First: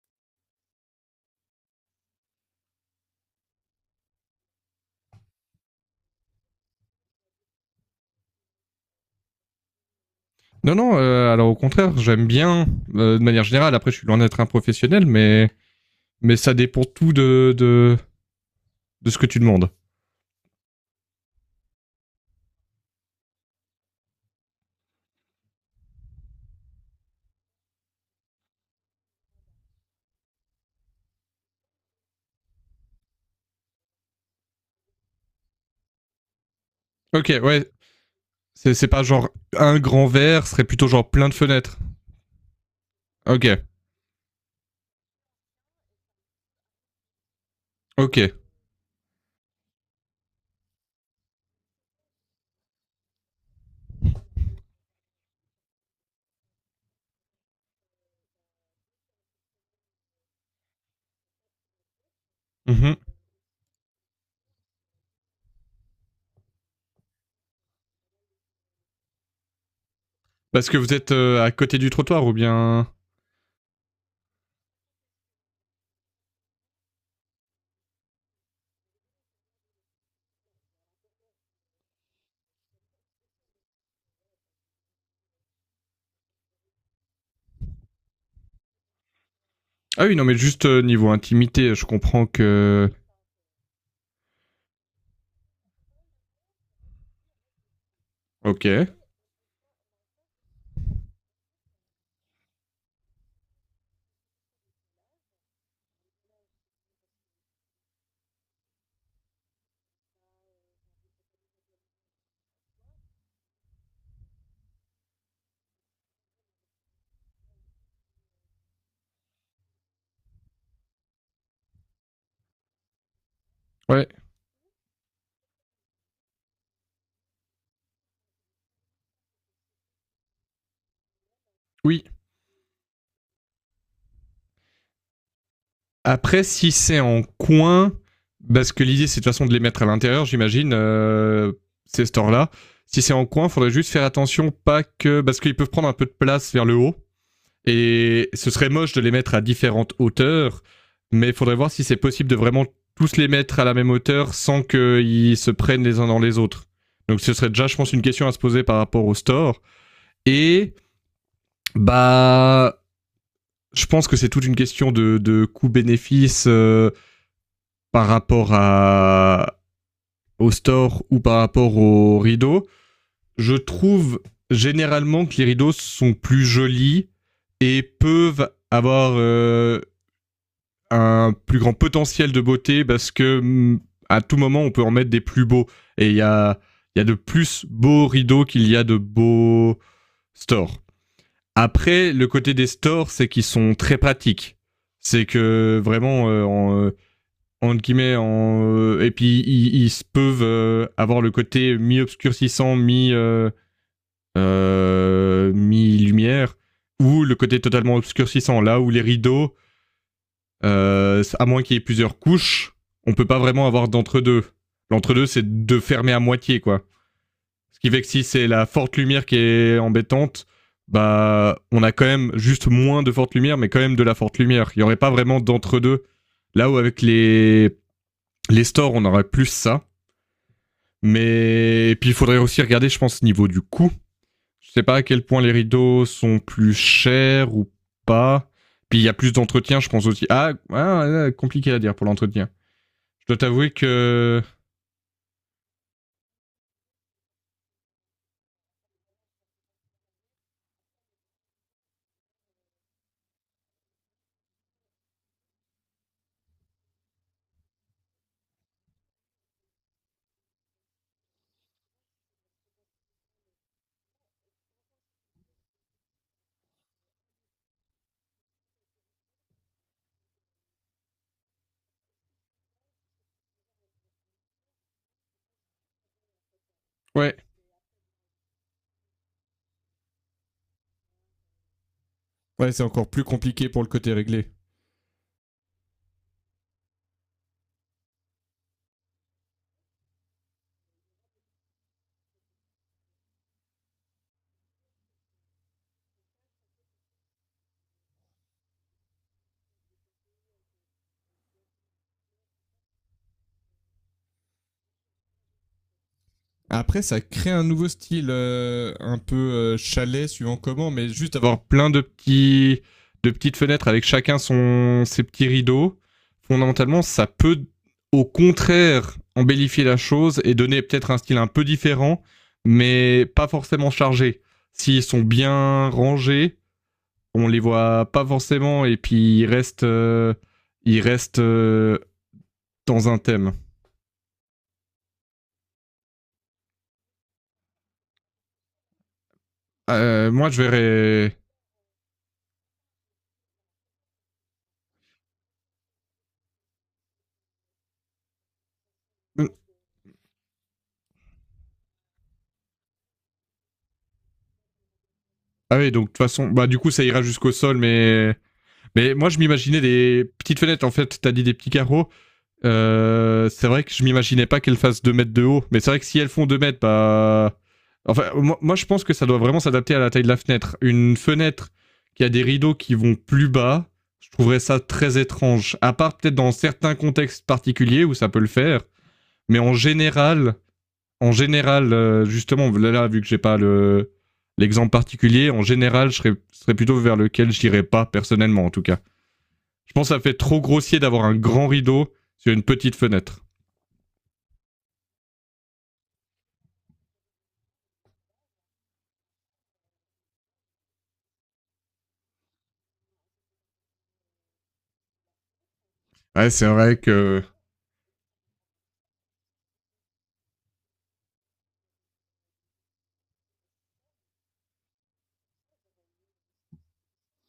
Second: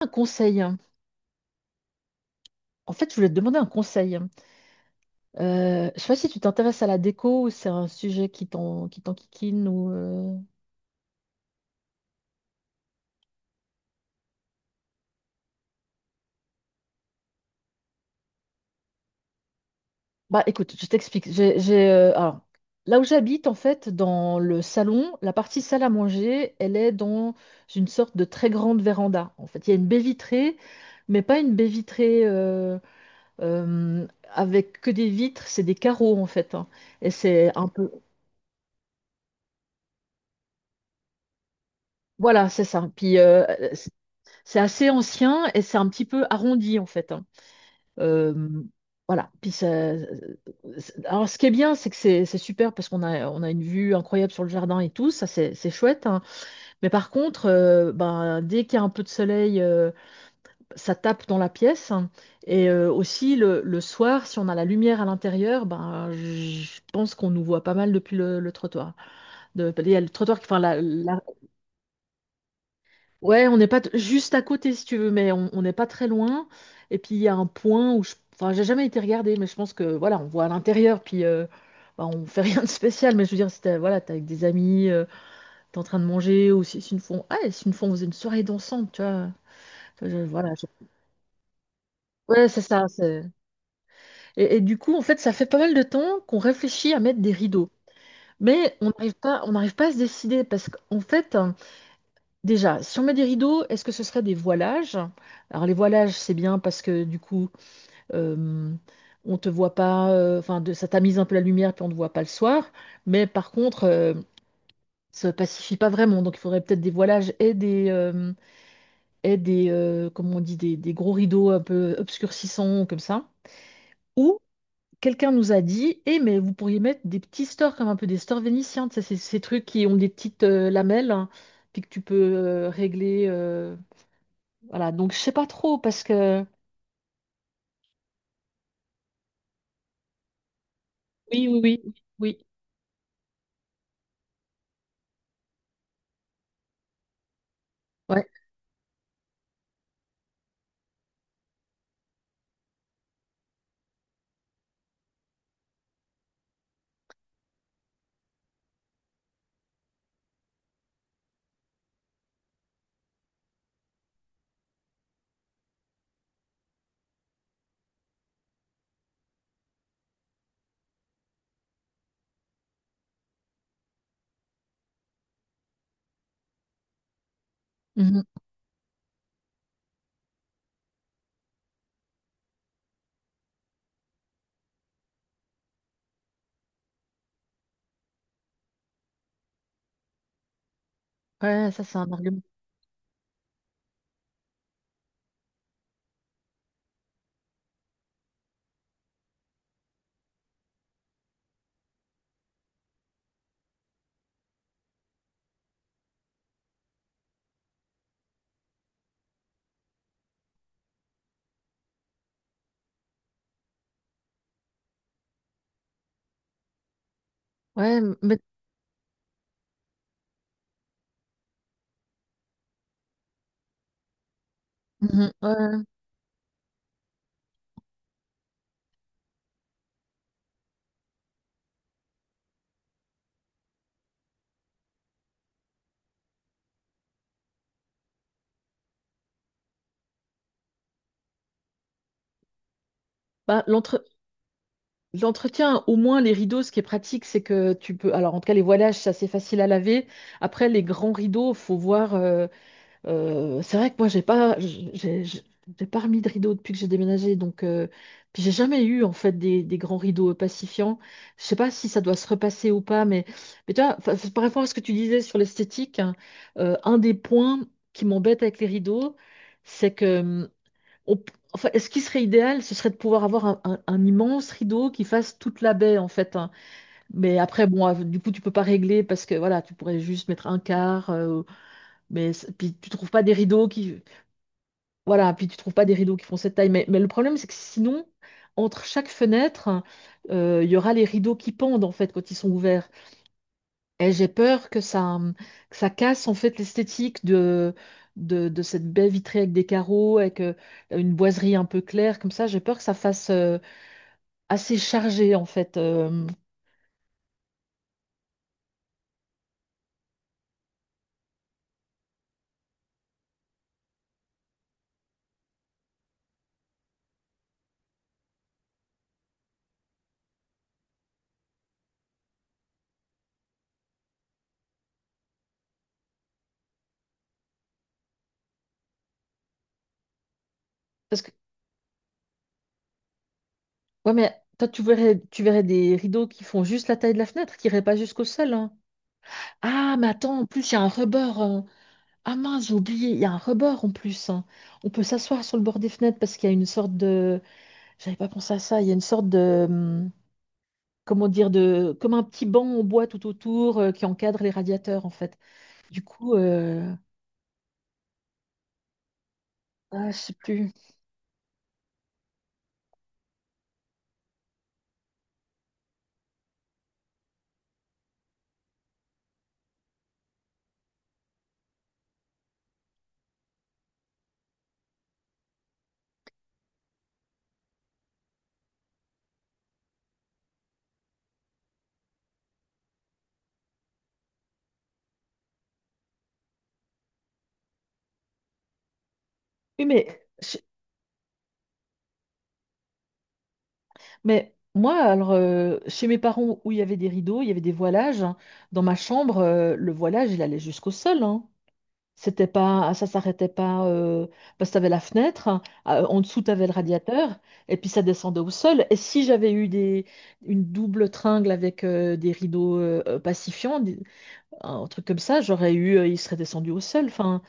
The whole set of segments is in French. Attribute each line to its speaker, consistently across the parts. Speaker 1: Un conseil. En fait, je voulais te demander un conseil. Je sais pas si tu t'intéresses à la déco ou c'est un sujet qui t'enquiquine ou
Speaker 2: Non, non, alors au contraire, j'aime bien de manière générale. Après, je suis loin d'être un professionnel, mais ça dépend tout de ce que tu demandes.
Speaker 1: bah écoute, je t'explique. Alors là où j'habite en fait, dans le salon, la partie salle à manger, elle est dans une sorte de très grande véranda. En fait, il y a une baie vitrée, mais pas une baie vitrée euh, avec que des vitres, c'est des carreaux en fait, hein. Et
Speaker 2: Ok,
Speaker 1: c'est un
Speaker 2: ouais,
Speaker 1: peu...
Speaker 2: c'est pas genre un grand verre, ce serait plutôt genre plein de fenêtres.
Speaker 1: Voilà, c'est ça. Puis
Speaker 2: Ok,
Speaker 1: C'est assez ancien et c'est un petit peu arrondi en fait, hein.
Speaker 2: ok.
Speaker 1: Euh, voilà. Alors ce qui est bien, c'est que c'est super parce qu'on a, on a une vue incroyable sur le jardin et tout, ça c'est chouette, hein. Mais par contre, dès qu'il y a un peu de soleil, ça tape dans la pièce, hein. Et
Speaker 2: Mhm.
Speaker 1: aussi le soir, si on a la lumière à l'intérieur, ben, je pense qu'on nous voit pas mal depuis le trottoir. De, il y a le trottoir, enfin
Speaker 2: Parce que
Speaker 1: la,
Speaker 2: vous êtes
Speaker 1: la...
Speaker 2: à côté du trottoir ou bien.
Speaker 1: Ouais, on n'est pas t- juste à côté si tu veux, mais on n'est pas très loin. Et puis il y a un point où je... Enfin, j'ai jamais été regarder, mais je pense que voilà, on voit à l'intérieur, puis bah, on fait rien de spécial. Mais je veux dire, si t'es voilà, t'es avec des amis, t'es en train de manger, ou si, si une fois, ah, et si une fois on faisait une soirée dansante, tu vois.
Speaker 2: Ah oui, non, mais
Speaker 1: Voilà.
Speaker 2: juste niveau intimité, je comprends
Speaker 1: Ouais, c'est ça.
Speaker 2: que.
Speaker 1: Et du coup, en fait, ça fait pas mal de temps qu'on réfléchit à mettre des rideaux,
Speaker 2: Ok.
Speaker 1: mais on n'arrive pas à se décider parce qu'en fait... Déjà, si on met des rideaux, est-ce que ce serait des voilages? Alors les voilages, c'est bien parce que du coup, euh, on te voit pas, enfin, de, ça tamise un peu la lumière puis on ne voit pas le soir. Mais par contre, ça pacifie pas vraiment. Donc il faudrait peut-être des voilages et des, comment on dit, des gros rideaux un peu obscurcissants comme ça.
Speaker 2: Ouais.
Speaker 1: Ou quelqu'un nous a dit, eh mais vous pourriez mettre des petits stores comme un peu des stores vénitiens. Tu sais, ces, ces trucs qui ont des petites lamelles hein, puis que tu
Speaker 2: Oui.
Speaker 1: peux régler. Voilà, donc je sais pas trop parce
Speaker 2: Après,
Speaker 1: que...
Speaker 2: si c'est en coin, parce que l'idée c'est de toute façon de les mettre à l'intérieur, j'imagine,
Speaker 1: Oui, oui, oui,
Speaker 2: ces
Speaker 1: oui.
Speaker 2: stores-là. Si c'est en coin, il faudrait juste faire attention, pas que. Parce qu'ils peuvent prendre un peu de place vers le haut.
Speaker 1: Ouais,
Speaker 2: Et ce serait moche de les mettre à différentes hauteurs. Mais il faudrait voir si c'est possible de vraiment tous les mettre à la même hauteur sans qu'ils se prennent les uns dans les autres. Donc ce serait déjà, je pense, une question à se poser par rapport au store. Et bah, je pense que c'est toute une question de coût-bénéfice. Par rapport à, au store ou par rapport aux rideaux, je trouve généralement que les rideaux sont plus jolis et
Speaker 1: mhm,
Speaker 2: peuvent avoir un plus grand potentiel de beauté parce que à tout moment on peut en mettre des plus beaux et il y a, il y a de plus beaux rideaux qu'il y a de beaux stores.
Speaker 1: ouais, ça c'est un
Speaker 2: Après, le
Speaker 1: argument.
Speaker 2: côté des stores, c'est qu'ils sont très pratiques. C'est que vraiment, entre guillemets, et puis ils peuvent avoir le côté mi-obscurcissant, mi-lumière, ou le côté totalement obscurcissant. Là où les rideaux, à moins qu'il y ait plusieurs couches, on peut pas vraiment avoir d'entre-deux. L'entre-deux, c'est de fermer à moitié, quoi. Ce qui
Speaker 1: Ouais,
Speaker 2: fait que si
Speaker 1: mais
Speaker 2: c'est la forte lumière qui est embêtante, bah, on a quand même juste moins de forte lumière, mais quand même de la forte lumière. Il y aurait pas
Speaker 1: mhm,
Speaker 2: vraiment
Speaker 1: ouais.
Speaker 2: d'entre-deux. Là où avec les stores, on aurait plus ça. Mais et puis il faudrait aussi regarder, je pense, niveau du coût. Je sais pas à quel point les rideaux sont plus chers ou pas. Puis il y a plus d'entretien, je pense aussi. Ah, ah, ah, compliqué à dire pour l'entretien. Je dois
Speaker 1: Bah,
Speaker 2: t'avouer
Speaker 1: l'entre-
Speaker 2: que
Speaker 1: L'entretien, au moins les rideaux, ce qui est pratique, c'est que tu peux... Alors, en tout cas, les voilages, c'est assez facile à laver. Après, les grands rideaux, faut voir. C'est vrai que moi, j'ai pas remis de rideau depuis que j'ai déménagé, donc puis j'ai jamais eu en fait des grands rideaux pacifiants. Je sais pas si ça doit se repasser ou pas, mais tu vois, enfin, c'est par rapport à ce que tu disais sur l'esthétique, hein, un des points qui m'embête avec les rideaux, c'est que enfin, ce qui serait idéal, ce serait de pouvoir avoir un, un immense rideau qui fasse toute la baie en fait, hein.
Speaker 2: ouais.
Speaker 1: Mais après, bon, du coup, tu peux pas régler parce que voilà, tu pourrais juste mettre un quart.
Speaker 2: Ouais,
Speaker 1: Puis
Speaker 2: c'est
Speaker 1: tu
Speaker 2: encore
Speaker 1: trouves pas
Speaker 2: plus
Speaker 1: des rideaux
Speaker 2: compliqué pour le
Speaker 1: qui...
Speaker 2: côté réglé.
Speaker 1: Voilà, puis tu trouves pas des rideaux qui font cette taille. Mais le problème, c'est que sinon, entre chaque fenêtre, il y aura les rideaux qui pendent en fait quand ils sont ouverts. Et j'ai peur que ça casse en fait l'esthétique de cette baie vitrée avec des carreaux, avec une boiserie un peu claire comme ça. J'ai peur que ça fasse assez chargé en fait.
Speaker 2: Après, ça crée un nouveau style, un peu chalet, suivant comment, mais juste avoir plein de petits, de petites fenêtres avec chacun son, ses petits rideaux. Fondamentalement, ça peut, au contraire, embellifier la chose et donner peut-être un style un peu différent, mais pas forcément chargé. S'ils sont bien rangés, on les voit pas forcément et puis ils
Speaker 1: Parce que...
Speaker 2: restent dans un thème.
Speaker 1: Ouais, mais toi tu verrais des rideaux qui font juste la taille de la fenêtre, qui iraient pas jusqu'au sol, hein. Ah, mais attends, en
Speaker 2: Moi, je
Speaker 1: plus, il y a un
Speaker 2: verrais.
Speaker 1: rebord. Ah mince, j'ai oublié, il y a un rebord en plus, hein. On peut s'asseoir sur le bord des fenêtres parce qu'il y a une sorte de... J'avais pas pensé à ça, il y a une sorte de... Comment dire, de... comme un petit banc en bois tout autour qui encadre les radiateurs en fait.
Speaker 2: Ah oui,
Speaker 1: Du
Speaker 2: donc de toute
Speaker 1: coup,
Speaker 2: façon, bah du coup ça ira jusqu'au sol, mais moi je m'imaginais
Speaker 1: ah, je
Speaker 2: des
Speaker 1: sais
Speaker 2: petites
Speaker 1: plus.
Speaker 2: fenêtres en fait. T'as dit des petits carreaux. C'est vrai que je m'imaginais pas qu'elles fassent 2 m de haut, mais c'est vrai que si elles font 2 m, bah enfin moi, je pense que ça doit vraiment s'adapter à la taille de la fenêtre. Une fenêtre qui a des rideaux qui vont plus bas, je trouverais ça très étrange. À part peut-être dans certains contextes particuliers où ça peut le faire, mais en général, justement, là, vu que j'ai pas le l'exemple particulier, en général, serais plutôt vers lequel j'irais pas personnellement, en tout cas.
Speaker 1: Oui,
Speaker 2: Je
Speaker 1: mais,
Speaker 2: pense que ça fait
Speaker 1: je-
Speaker 2: trop grossier d'avoir un grand rideau sur une petite fenêtre.
Speaker 1: mais moi, alors, chez mes parents où il y avait des rideaux, il y avait des voilages, hein, dans ma chambre, le voilage, il allait jusqu'au sol, hein. C'était pas, ça s'arrêtait pas parce que t'avais la fenêtre, hein, en dessous
Speaker 2: Ouais, c'est
Speaker 1: t'avais le
Speaker 2: vrai
Speaker 1: radiateur,
Speaker 2: que.
Speaker 1: et puis ça descendait au sol. Et si j'avais eu des, une double tringle avec des rideaux pacifiants, un truc comme ça, il serait descendu au sol. Enfin,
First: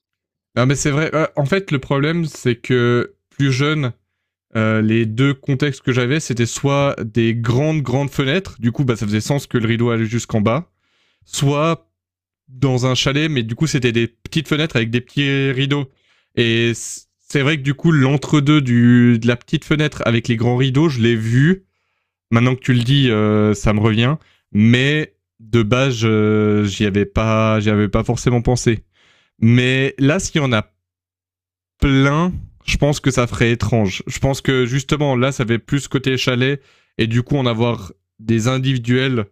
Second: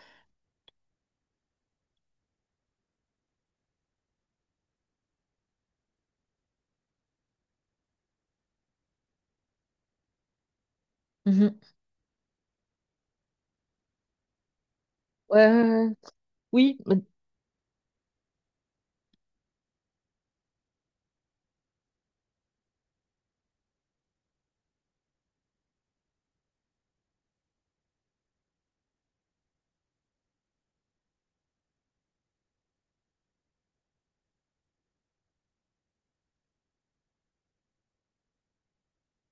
Speaker 2: Non, mais c'est vrai. En fait, le problème, c'est que plus jeune, euh, les deux contextes que j'avais, c'était soit des grandes fenêtres, du coup, bah, ça faisait sens que le rideau allait jusqu'en bas,
Speaker 1: mhm.
Speaker 2: soit dans un chalet, mais du coup, c'était des petites fenêtres avec des
Speaker 1: Ouais,
Speaker 2: petits
Speaker 1: ouais,
Speaker 2: rideaux.
Speaker 1: ouais.
Speaker 2: Et
Speaker 1: Oui, mais,
Speaker 2: c'est vrai que du coup, l'entre-deux du, de la petite fenêtre avec les grands rideaux, je l'ai vu. Maintenant que tu le dis, ça me revient. Mais de base, j'y avais pas forcément pensé. Mais là, s'il y en a plein, je pense que ça ferait étrange. Je pense que justement, là, ça fait plus côté chalet, et du coup, en avoir des individuels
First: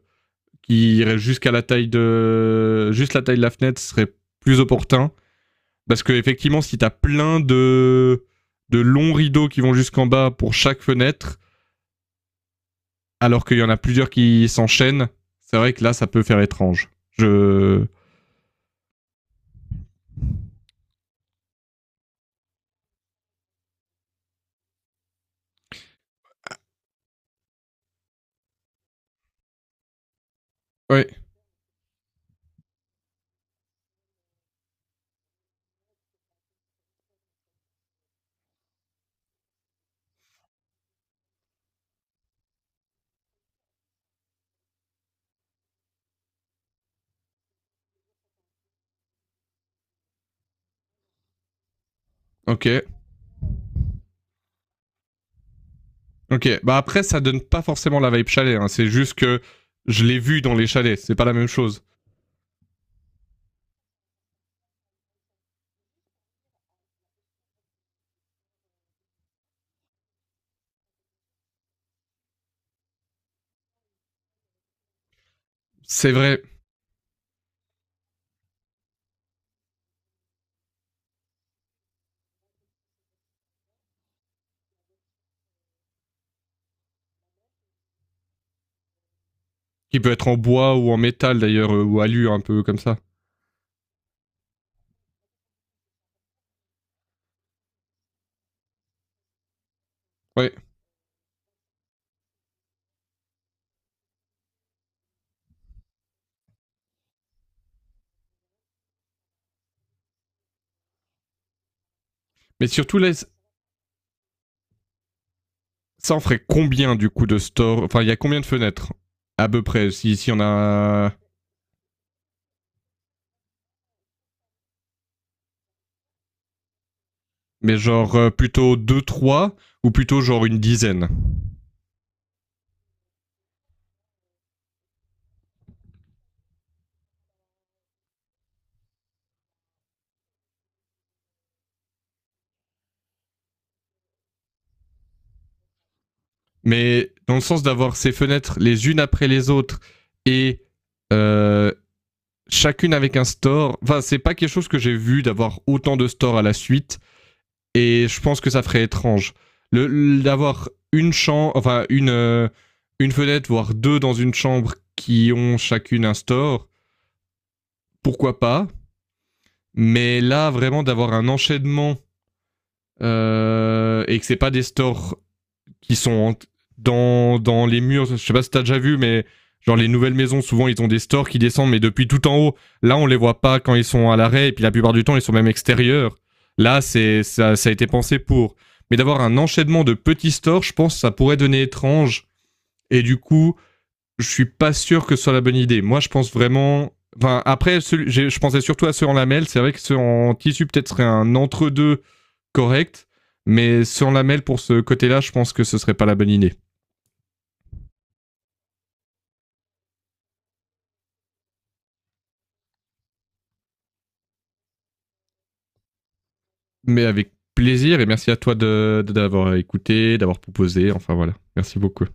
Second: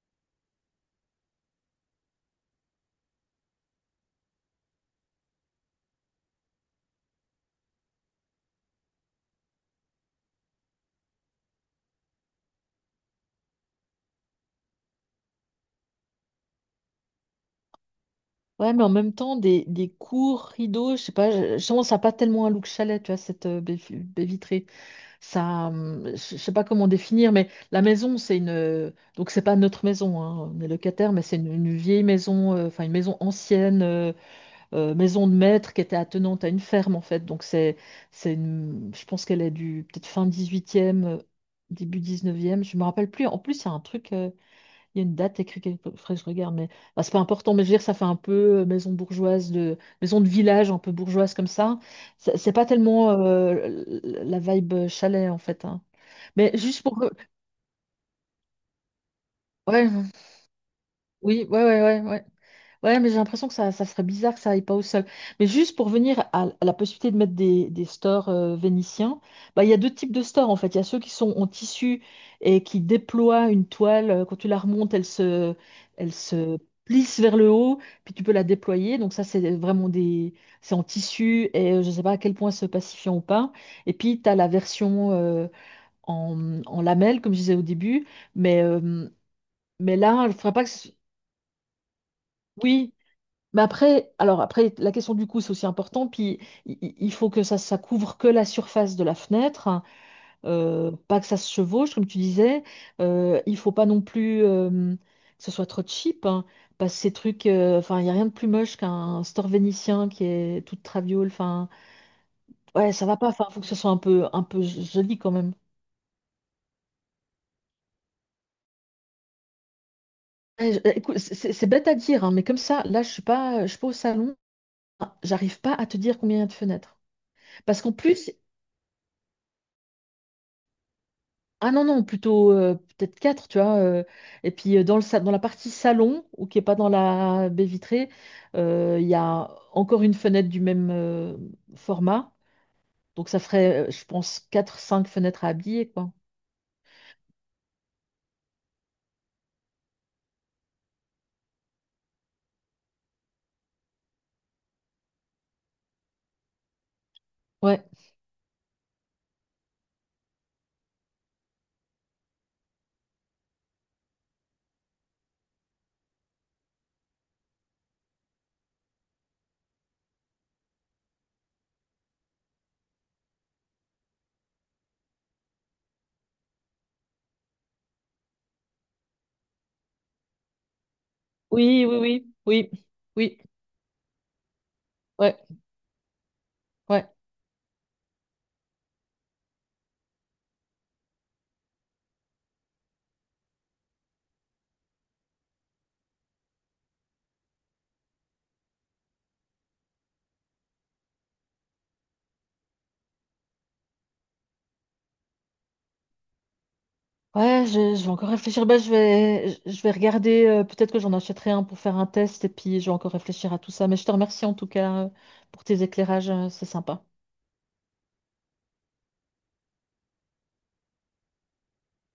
Speaker 2: qui iraient jusqu'à la taille de, juste la taille de la fenêtre serait plus opportun. Parce que effectivement, si t'as plein de longs rideaux qui vont jusqu'en bas pour chaque fenêtre, alors qu'il y en a plusieurs qui s'enchaînent, c'est vrai que là, ça peut faire étrange. Je,
Speaker 1: ouais, mais en même temps, des courts rideaux, je sais pas, je pense à pas tellement un look chalet, tu vois, cette baie vitrée. Ça, je sais pas comment définir, mais la maison, c'est une, donc c'est pas notre maison, hein, on est
Speaker 2: ouais,
Speaker 1: locataire, mais c'est une vieille maison, enfin une maison ancienne, maison de maître qui était attenante à une ferme en fait. Donc c'est, je pense qu'elle est du peut-être fin 18e, début 19e, je me rappelle plus. En plus, il y a un truc. Il y a une date écrite quelque part, faudrait que je regarde, mais bah, c'est pas important. Mais je veux dire, ça fait un peu maison bourgeoise de maison de village, un peu bourgeoise comme ça. C'est
Speaker 2: ok,
Speaker 1: pas tellement la vibe chalet en fait, hein. Mais
Speaker 2: ok. Bah
Speaker 1: juste pour,
Speaker 2: après, ça donne pas forcément la vibe chalet, hein. C'est juste que
Speaker 1: ouais,
Speaker 2: je l'ai vu dans les chalets, c'est pas la
Speaker 1: oui,
Speaker 2: même
Speaker 1: ouais, ouais,
Speaker 2: chose.
Speaker 1: ouais, ouais. Ouais, mais j'ai l'impression que ça serait bizarre que ça aille pas au sol. Mais juste pour venir à la possibilité de mettre des stores vénitiens, bah, il y a deux types de stores en fait. Il y a ceux qui sont en tissu et qui déploient une toile. Quand tu la remontes,
Speaker 2: C'est
Speaker 1: elle
Speaker 2: vrai.
Speaker 1: se plisse vers le haut, puis tu peux la déployer. Donc ça, c'est vraiment des, c'est en tissu et je ne sais pas à quel point c'est pacifiant ou pas. Et puis, tu as la version en, en lamelles, comme je disais au début. Mais, euh, mais
Speaker 2: Il peut
Speaker 1: là, il
Speaker 2: être
Speaker 1: ne
Speaker 2: en
Speaker 1: faudrait pas que...
Speaker 2: bois ou en métal d'ailleurs, ou alu un peu comme
Speaker 1: Oui,
Speaker 2: ça.
Speaker 1: mais après, alors après, la question du coût, c'est aussi important. Puis il faut que ça couvre que la surface de la fenêtre, hein,
Speaker 2: Ouais.
Speaker 1: pas que ça se chevauche, comme tu disais. Il faut pas non plus que ce soit trop cheap, hein, parce que ces trucs, enfin, il y a rien de plus moche qu'un store vénitien qui est toute traviole. Enfin,
Speaker 2: Mais
Speaker 1: ouais,
Speaker 2: surtout,
Speaker 1: ça
Speaker 2: là,
Speaker 1: va pas. Enfin, faut que ce soit un peu joli quand même.
Speaker 2: ça en ferait combien du coup de store. Enfin, il y a combien de fenêtres à peu près, si, si on
Speaker 1: Eh,
Speaker 2: a.
Speaker 1: écoute, c'est bête à dire, hein, mais comme ça, là, je suis pas au salon, j'arrive pas à te dire combien il y a de fenêtres.
Speaker 2: Mais
Speaker 1: Parce qu'en
Speaker 2: genre
Speaker 1: plus,
Speaker 2: plutôt deux trois ou plutôt genre une dizaine.
Speaker 1: ah non, non, plutôt peut-être quatre, tu vois. Et puis dans le, dans la partie salon, ou qui n'est pas dans la baie vitrée, il y a encore une fenêtre du même format. Donc ça ferait, je pense, quatre, cinq fenêtres à habiller, quoi.
Speaker 2: Mais dans le sens d'avoir ces fenêtres les unes après les autres et euh, chacune avec un store. Enfin, c'est pas quelque chose que j'ai vu d'avoir autant de stores à la suite.
Speaker 1: Ouais.
Speaker 2: Et je pense que ça ferait étrange. D'avoir une chambre, une fenêtre, voire deux dans une chambre qui ont chacune un store, pourquoi pas. Mais là, vraiment, d'avoir un enchaînement et que c'est pas des stores qui sont dans les murs. Je sais pas si t'as déjà vu, mais genre les nouvelles maisons, souvent ils ont des stores qui descendent, mais
Speaker 1: Oui, oui,
Speaker 2: depuis
Speaker 1: oui,
Speaker 2: tout en haut.
Speaker 1: oui,
Speaker 2: Là, on les voit
Speaker 1: oui,
Speaker 2: pas quand ils sont à l'arrêt, et puis la plupart du temps, ils sont
Speaker 1: ouais,
Speaker 2: même extérieurs. Là,
Speaker 1: ouais.
Speaker 2: c'est ça, ça a été pensé pour. Mais d'avoir un enchaînement de petits stores, je pense que ça pourrait donner étrange. Et du coup, je suis pas sûr que ce soit la bonne idée. Moi, je pense vraiment. Enfin, après, je pensais surtout à ceux en lamelles. C'est vrai que ceux en tissu, peut-être, serait un entre-deux correct. Mais ceux en lamelles, pour ce côté-là, je pense que ce serait pas la bonne idée.
Speaker 1: Ouais, je vais encore réfléchir. Bah, je vais, je vais regarder, peut-être que j'en achèterai un pour faire un test, et puis je vais encore réfléchir à tout ça. Mais je te remercie en tout cas pour tes éclairages, c'est sympa.
Speaker 2: Mais avec plaisir et merci à toi de d'avoir écouté, d'avoir proposé. Enfin voilà, merci beaucoup.